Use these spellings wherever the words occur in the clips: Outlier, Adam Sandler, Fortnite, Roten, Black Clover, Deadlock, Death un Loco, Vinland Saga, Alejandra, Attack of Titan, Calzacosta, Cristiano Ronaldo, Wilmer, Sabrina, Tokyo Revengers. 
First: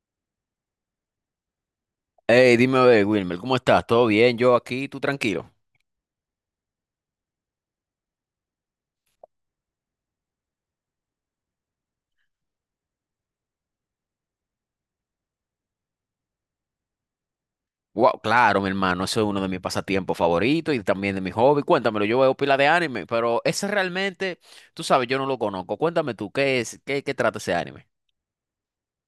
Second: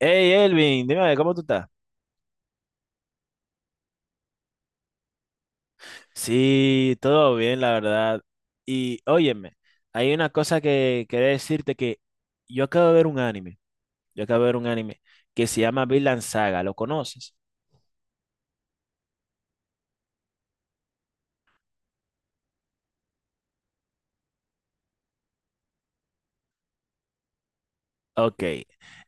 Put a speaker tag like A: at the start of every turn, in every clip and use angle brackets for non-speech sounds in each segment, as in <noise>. A: Hey Elvin, dime a ver, ¿cómo tú estás?
B: Hey, dime, a ver, Wilmer, ¿cómo estás? ¿Todo bien? Yo aquí, tú tranquilo.
A: Sí, todo bien, la verdad. Y óyeme, hay una cosa que quería decirte que yo acabo de ver un anime, yo acabo de ver un anime que se llama Vinland Saga, ¿lo conoces?
B: Wow, claro, mi hermano, eso es uno de mis pasatiempos favoritos y también de mi hobby. Cuéntamelo, yo veo pila de anime, pero ese realmente, tú sabes, yo no lo conozco. Cuéntame tú, ¿qué es? ¿Qué trata ese anime?
A: Ok,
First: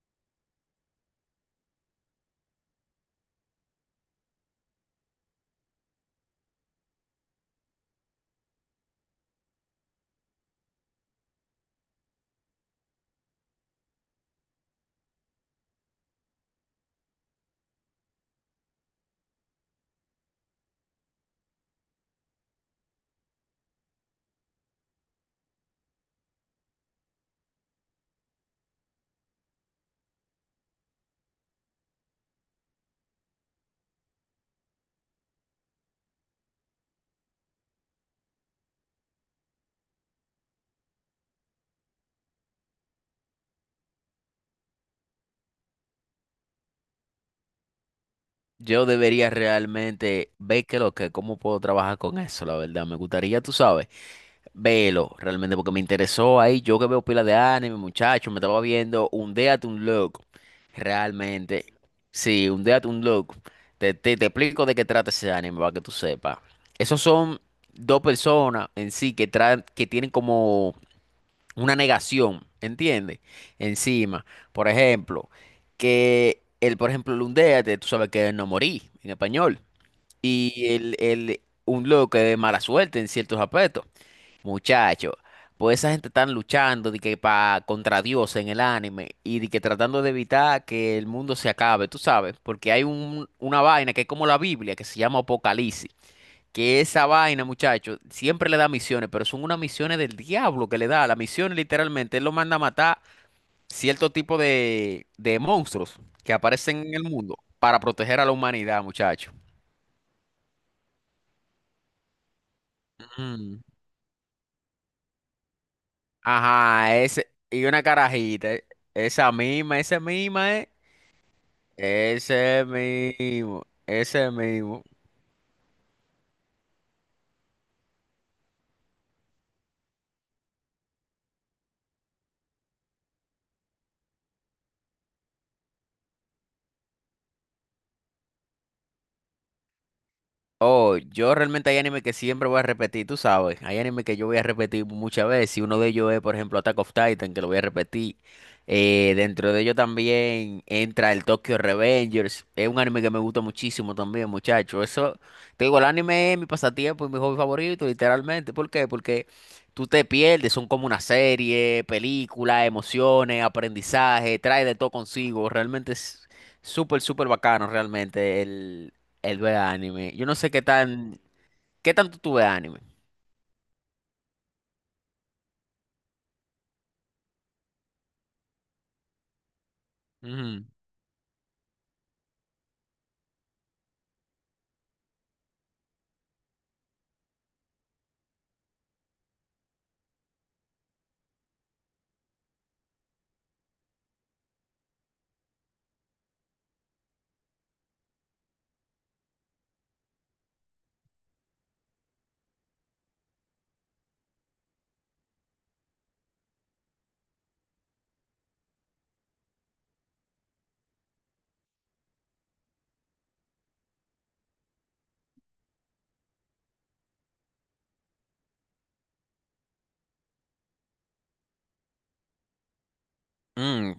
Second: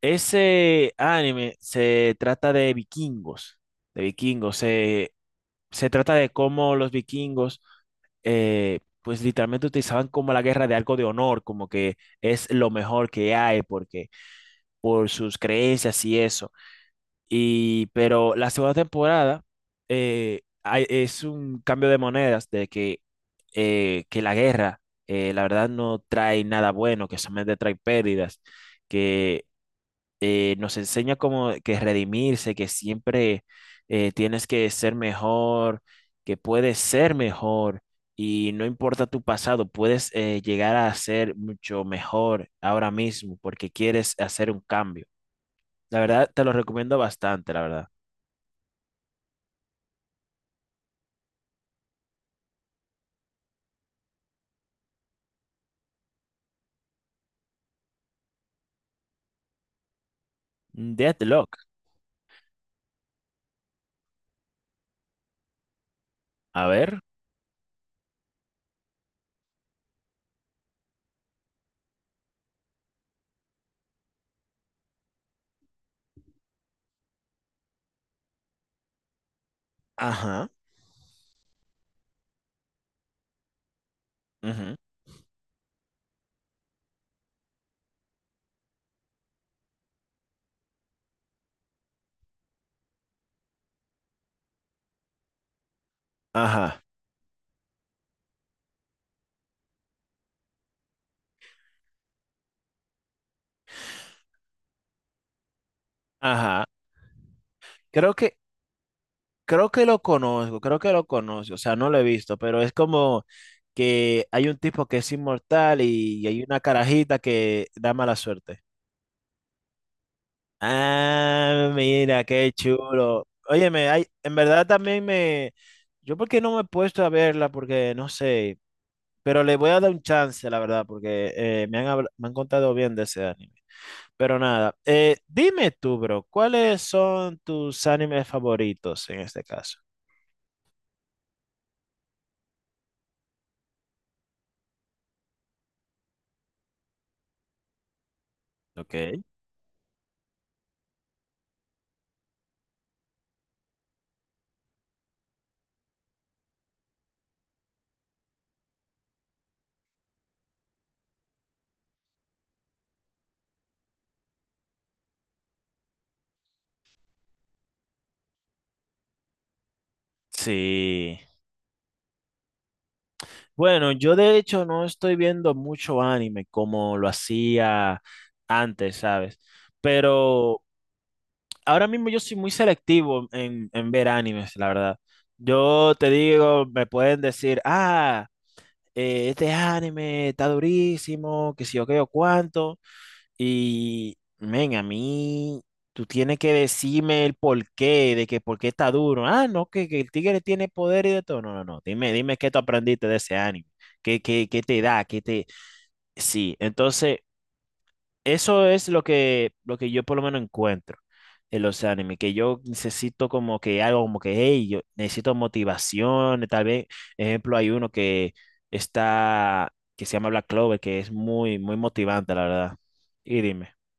A: ese anime se trata de vikingos, de vikingos, se, se trata de cómo los vikingos pues literalmente utilizaban como la guerra de algo de honor, como que es lo mejor que hay, porque por sus creencias y eso. Pero la segunda temporada es un cambio de monedas de que, eh, que la guerra, la verdad, no trae nada bueno, que solamente trae pérdidas, que nos enseña como que redimirse, que siempre tienes que ser mejor, que puedes ser mejor y no importa tu pasado, puedes llegar a ser mucho mejor ahora mismo porque quieres hacer un cambio. La verdad, te lo recomiendo bastante, la verdad.
B: Yo debería realmente ver qué lo que, cómo puedo trabajar con eso, la verdad. Me gustaría, tú sabes, verlo realmente porque me interesó ahí. Yo que veo pila de anime, muchacho, me estaba viendo un Death un Loco.
A: Deadlock.
B: Realmente, sí, un Death un Loco. Te explico de qué trata ese anime para que tú sepas.
A: A ver.
B: Esos son dos personas en sí que, traen, que tienen como una negación, ¿entiendes? Encima, por ejemplo, que él, por ejemplo, lundeate, tú sabes que es no morí en español.
A: Ajá,
B: Y el un loco que es mala suerte en ciertos aspectos.
A: ujú,
B: Muchacho, pues esa gente están luchando de que pa, contra Dios en el anime y de que tratando de evitar que el mundo se acabe, tú sabes, porque hay un, una vaina que es como la Biblia que se llama Apocalipsis. Que
A: ajá,
B: esa vaina, muchacho, siempre le da misiones, pero son unas misiones del diablo que le da. La misión literalmente, él lo manda a matar cierto tipo de monstruos que
A: ajá.
B: aparecen en el mundo para
A: Creo
B: proteger a la
A: que,
B: humanidad, muchacho.
A: creo que lo conozco, creo que lo conozco. O sea, no lo he visto, pero es como
B: Mm.
A: que hay un tipo que es inmortal y hay una
B: Ajá,
A: carajita
B: ese, y
A: que
B: una
A: da mala
B: carajita,
A: suerte.
B: esa misma,
A: Ah, mira, qué
B: ese
A: chulo.
B: mismo,
A: Óyeme, hay,
B: ese
A: en verdad
B: mismo.
A: también me... Yo porque no me he puesto a verla, porque no sé, pero le voy a dar un chance, la verdad, porque me han contado bien de ese anime. Pero nada, dime tú, bro, ¿cuáles son tus animes favoritos en este caso?
B: Oh, yo realmente hay anime que siempre voy a repetir, tú sabes. Hay anime que yo voy a repetir muchas veces. Y uno de ellos es, por ejemplo, Attack of Titan, que lo voy a repetir. Eh,
A: Ok.
B: dentro de ello también entra el Tokyo Revengers. Es un anime que me gusta muchísimo también, muchacho. Eso, te digo, el anime es mi pasatiempo y mi hobby favorito, literalmente. ¿Por qué? Porque tú te pierdes, son como una serie, película, emociones, aprendizaje, trae de todo consigo. Realmente es súper, súper bacano, realmente. Él ve anime. Yo no sé qué
A: Sí.
B: tan, qué tanto tú ves anime.
A: Bueno, yo de hecho no estoy viendo mucho anime como lo hacía antes, ¿sabes? Pero
B: Ujú.
A: ahora mismo yo soy muy selectivo en ver animes, la verdad. Yo te digo, me pueden decir, este anime está durísimo, que si yo qué o cuánto. Y, men, a mí, tú tienes que decirme el porqué, de que por qué está duro. Ah, no, que el tigre tiene poder y de todo. No, no, no. Dime, dime qué tú aprendiste de ese anime. ¿Qué, qué, qué te da? ¿Qué te... Sí, entonces, eso es lo que yo por lo menos encuentro en los animes, que yo necesito como que algo como que, hey, yo necesito motivación. Tal vez, ejemplo, hay uno que se llama Black Clover, que es muy, muy motivante, la verdad. Y dime.
B: Mm,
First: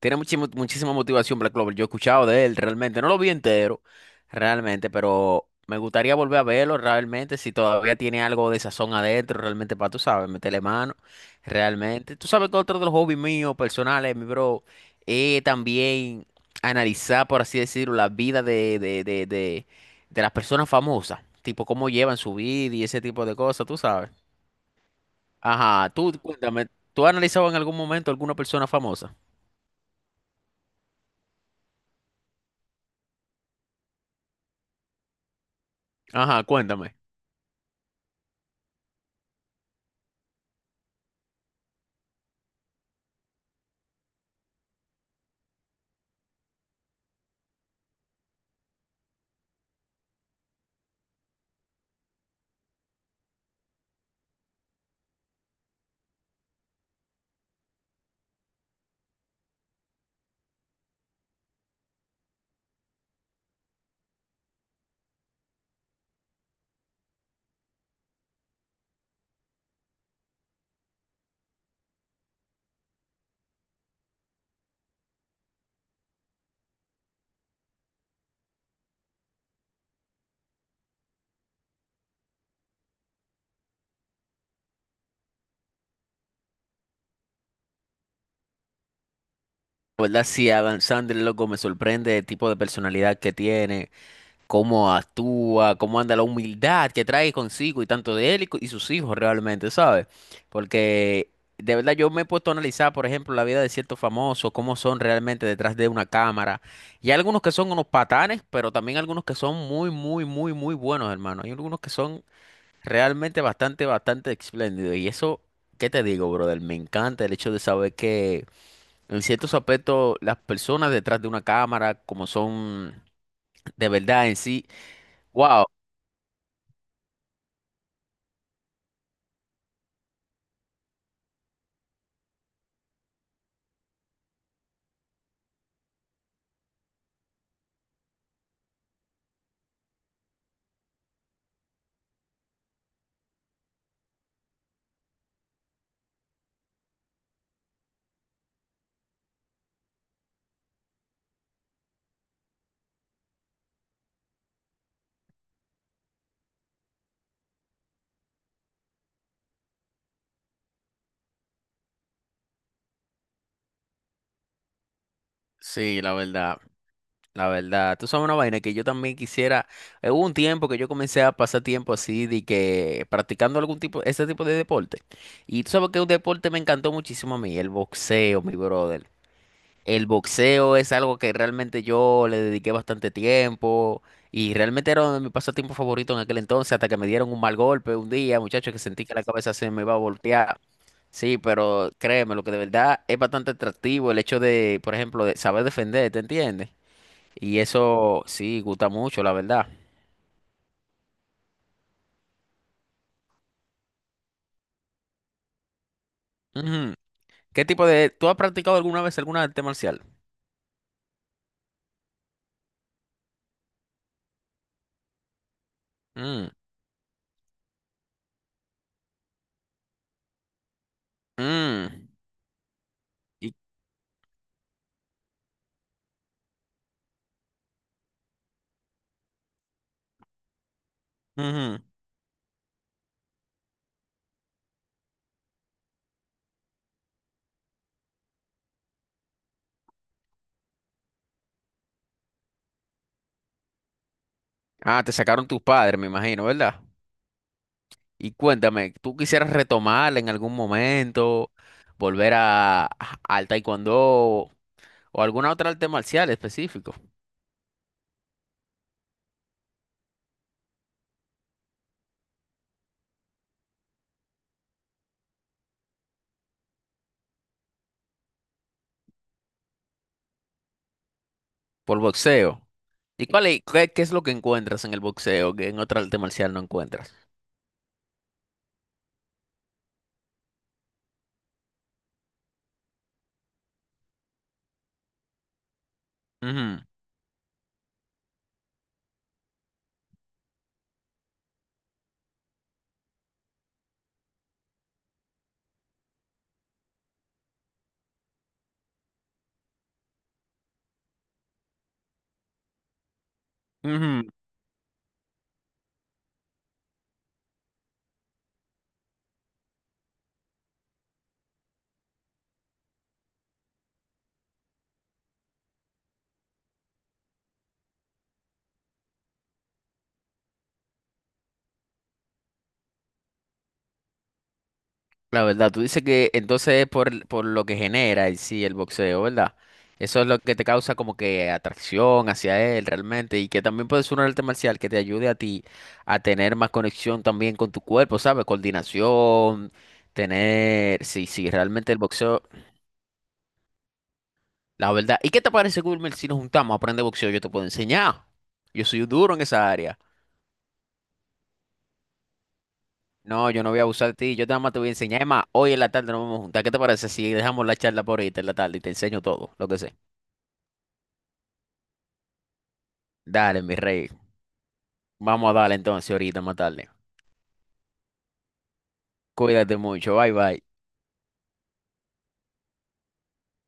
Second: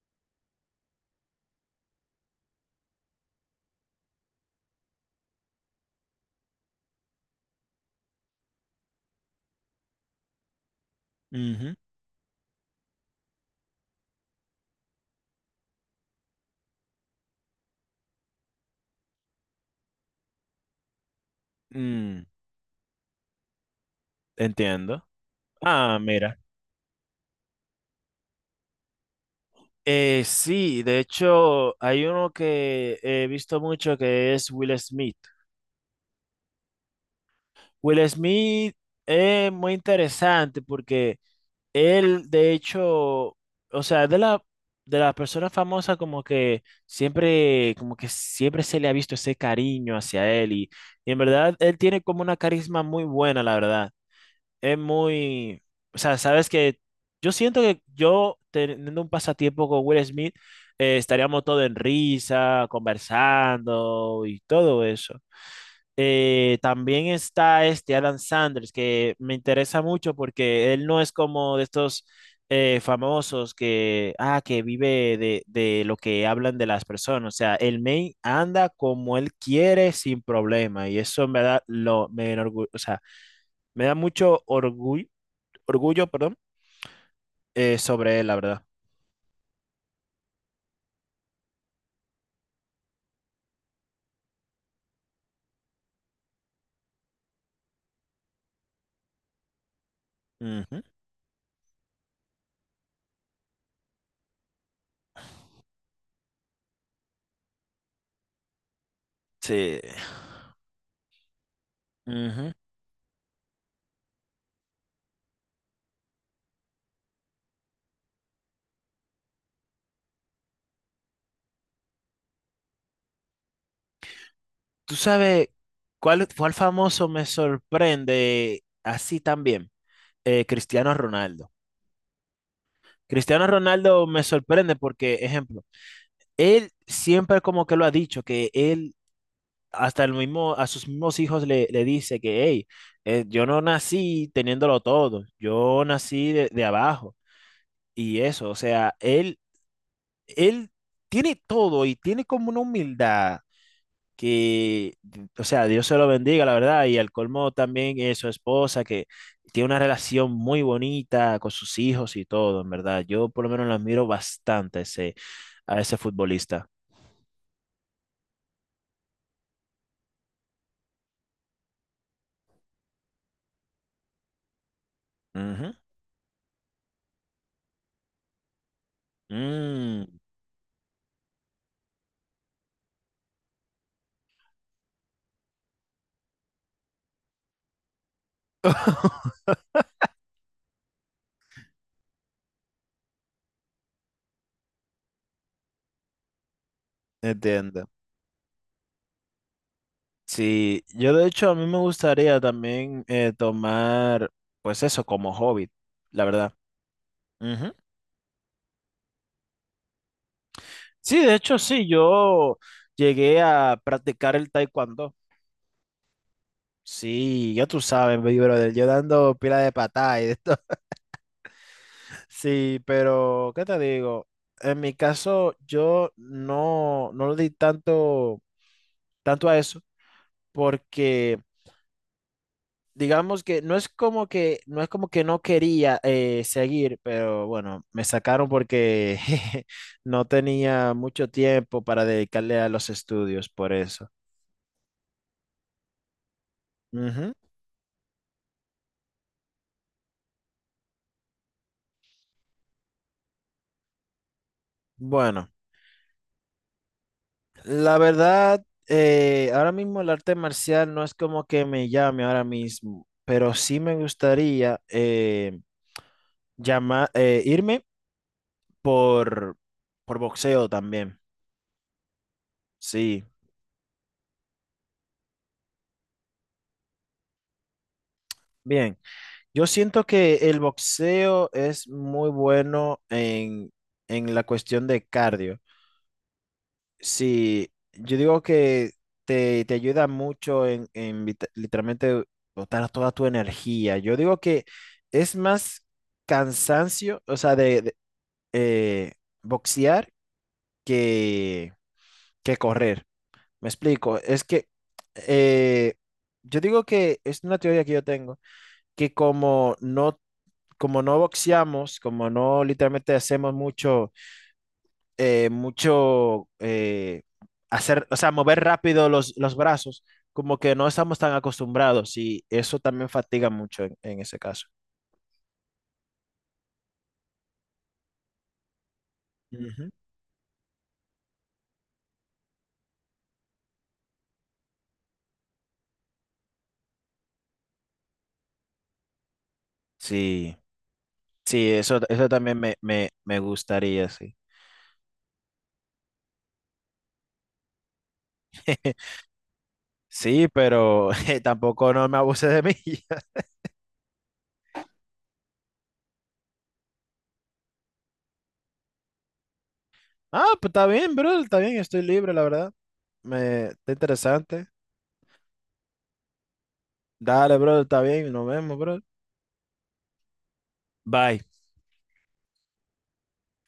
B: Tiene muchísimo- muchísima motivación Black Clover. Yo he escuchado de él realmente. No lo vi entero, realmente, pero me gustaría volver a verlo realmente. Si todavía tiene algo de sazón adentro, realmente, para tú sabes, meterle mano.
A: Ujú.
B: Realmente. Tú sabes que otro de los hobbies míos, personales, mi bro, es también analizar, por así decirlo, la vida de de las personas famosas. Tipo, cómo llevan
A: Mm,
B: su vida y ese tipo de cosas, tú sabes.
A: entiendo.
B: Ajá,
A: Ah,
B: tú
A: mira.
B: cuéntame, ¿tú has analizado en algún momento alguna persona famosa?
A: Sí, de hecho, hay uno que he visto mucho que es Will Smith.
B: Ajá, cuéntame.
A: Will Smith es muy interesante porque él, de hecho, o sea, de las personas famosas como que siempre se le ha visto ese cariño hacia él y en verdad él tiene como una carisma muy buena, la verdad. Es muy, o sea, sabes que yo siento que yo teniendo un pasatiempo con Will Smith, estaríamos todos en risa, conversando y todo eso. También está este Adam Sanders, que me interesa mucho porque él no es como de estos famosos que, ah, que vive de lo que hablan de las personas. O sea, el main anda como él quiere sin problema y eso en verdad o sea, me da mucho orgullo orgullo, perdón, sobre él, la verdad.
B: La ¿verdad? Sí, Adam Sandler, loco, me sorprende el tipo de personalidad que tiene, cómo actúa, cómo anda la humildad que trae consigo y tanto de él y, co- y sus hijos realmente, ¿sabes?
A: Ujú,
B: Porque de verdad yo me he puesto a analizar, por ejemplo, la vida de ciertos famosos, cómo son realmente detrás de una cámara. Y hay algunos que son unos patanes, pero también algunos que son
A: sí,
B: muy, muy, muy, muy buenos, hermano. Hay algunos que son
A: ujú.
B: realmente bastante, bastante espléndido. Y eso, ¿qué te digo, brother? Me encanta el hecho de saber que en ciertos aspectos las personas detrás de una cámara, como son de verdad en sí,
A: ¿Tú sabes
B: wow.
A: cuál, cuál famoso me sorprende así también? Cristiano Ronaldo. Cristiano Ronaldo me sorprende porque, ejemplo, él siempre como que lo ha dicho, que él hasta el mismo, a sus mismos hijos le, le dice que, hey, yo no nací teniéndolo todo, yo nací de abajo. Y eso, o sea, él tiene todo y tiene como una humildad que, o sea, Dios se lo bendiga, la verdad, y al colmo también es su esposa, que tiene una relación muy bonita con sus hijos y todo, en verdad. Yo por lo menos lo admiro bastante a ese
B: Sí, la verdad,
A: futbolista.
B: la verdad. Tú sabes una vaina que yo también quisiera. Hubo un tiempo que yo comencé a pasar tiempo así, de que practicando algún tipo, ese tipo de deporte. Y tú
A: Ujú.
B: sabes que un deporte me encantó muchísimo a mí, el boxeo, mi brother.
A: Mm,
B: El boxeo es algo que realmente yo le dediqué bastante tiempo y realmente era uno de mis pasatiempos favoritos en aquel entonces, hasta que me dieron un mal golpe un día, muchachos, que sentí que la cabeza se me iba a voltear. Sí, pero créeme, lo que de verdad es bastante atractivo el hecho de, por ejemplo, de saber defender, ¿te entiendes? Y
A: entiendo.
B: eso sí, gusta mucho, la verdad.
A: Sí, yo de hecho a mí me gustaría también pues eso, como hobby, la verdad.
B: Ujú. ¿Qué
A: Ujú.
B: tipo de... ¿Tú has practicado alguna vez alguna arte marcial?
A: Sí, de hecho sí, yo llegué a practicar el taekwondo.
B: Mm,
A: Sí, ya tú sabes, mi brother, yo dando pila de patada y de esto. <laughs>
B: mm,
A: Sí, pero
B: y-
A: ¿qué te digo? En mi caso, yo no, no le di tanto, tanto a eso, porque
B: ujú.
A: digamos que no es como que no es como que no quería seguir, pero bueno, me sacaron porque <laughs> no tenía mucho tiempo para dedicarle a los estudios, por eso.
B: Ah, te sacaron tus padres, me imagino, ¿verdad?
A: Ujú.
B: Y cuéntame, ¿tú quisieras retomar en algún momento, volver a- al taekwondo o
A: Bueno.
B: alguna otra arte marcial específico
A: La verdad, ahora mismo el arte marcial no es como que me llame ahora mismo, pero sí me gustaría irme por, por boxeo también.
B: por boxeo?
A: Sí,
B: ¿Y cuál es, qué, qué es lo que encuentras en el boxeo que en otra arte marcial no encuentras?
A: bien. Yo siento que el boxeo es muy bueno en la cuestión de cardio. Sí, yo digo que te ayuda mucho en, literalmente botar toda tu energía. Yo digo que es más cansancio, o sea, eh, boxear que, que correr. Me
B: Ujú,
A: explico,
B: ujú.
A: es que eh, yo digo que es una teoría que yo tengo, que como no boxeamos, como no literalmente hacemos mucho eh, mucho eh, hacer, o sea, mover rápido los brazos, como que no estamos tan acostumbrados y eso también fatiga mucho en ese caso.
B: La verdad, tú dices que entonces es por lo que genera en sí el boxeo, ¿verdad?
A: Ujú.
B: Eso es lo que te causa como que atracción hacia él realmente y que también puede ser un arte marcial que te ayude a ti a tener más conexión también con tu cuerpo, ¿sabes? Coordinación,
A: Sí,
B: tener, sí, sí,
A: sí,
B: realmente el
A: eso
B: boxeo,
A: también me gustaría, sí.
B: la verdad. ¿Y qué te parece, Wilmer, si nos juntamos a aprender boxeo? Yo te puedo enseñar. Yo soy un
A: <laughs>
B: duro en esa área.
A: Sí, pero <laughs> tampoco no me abuse de mí. <laughs>
B: No, yo no voy a abusar de ti, yo nada más te voy a enseñar. Es más, hoy en la tarde nos vamos a juntar. ¿Qué te parece si dejamos la charla por ahorita en la tarde y te enseño todo, lo que sé?
A: Ah, pues está bien, bro, está bien, estoy libre, la verdad.
B: Dale,
A: Me,
B: mi
A: está
B: rey.
A: interesante.
B: Vamos a darle entonces ahorita más tarde.
A: Dale, bro, está bien, nos vemos, bro.
B: Cuídate mucho. Bye bye.
A: Bye.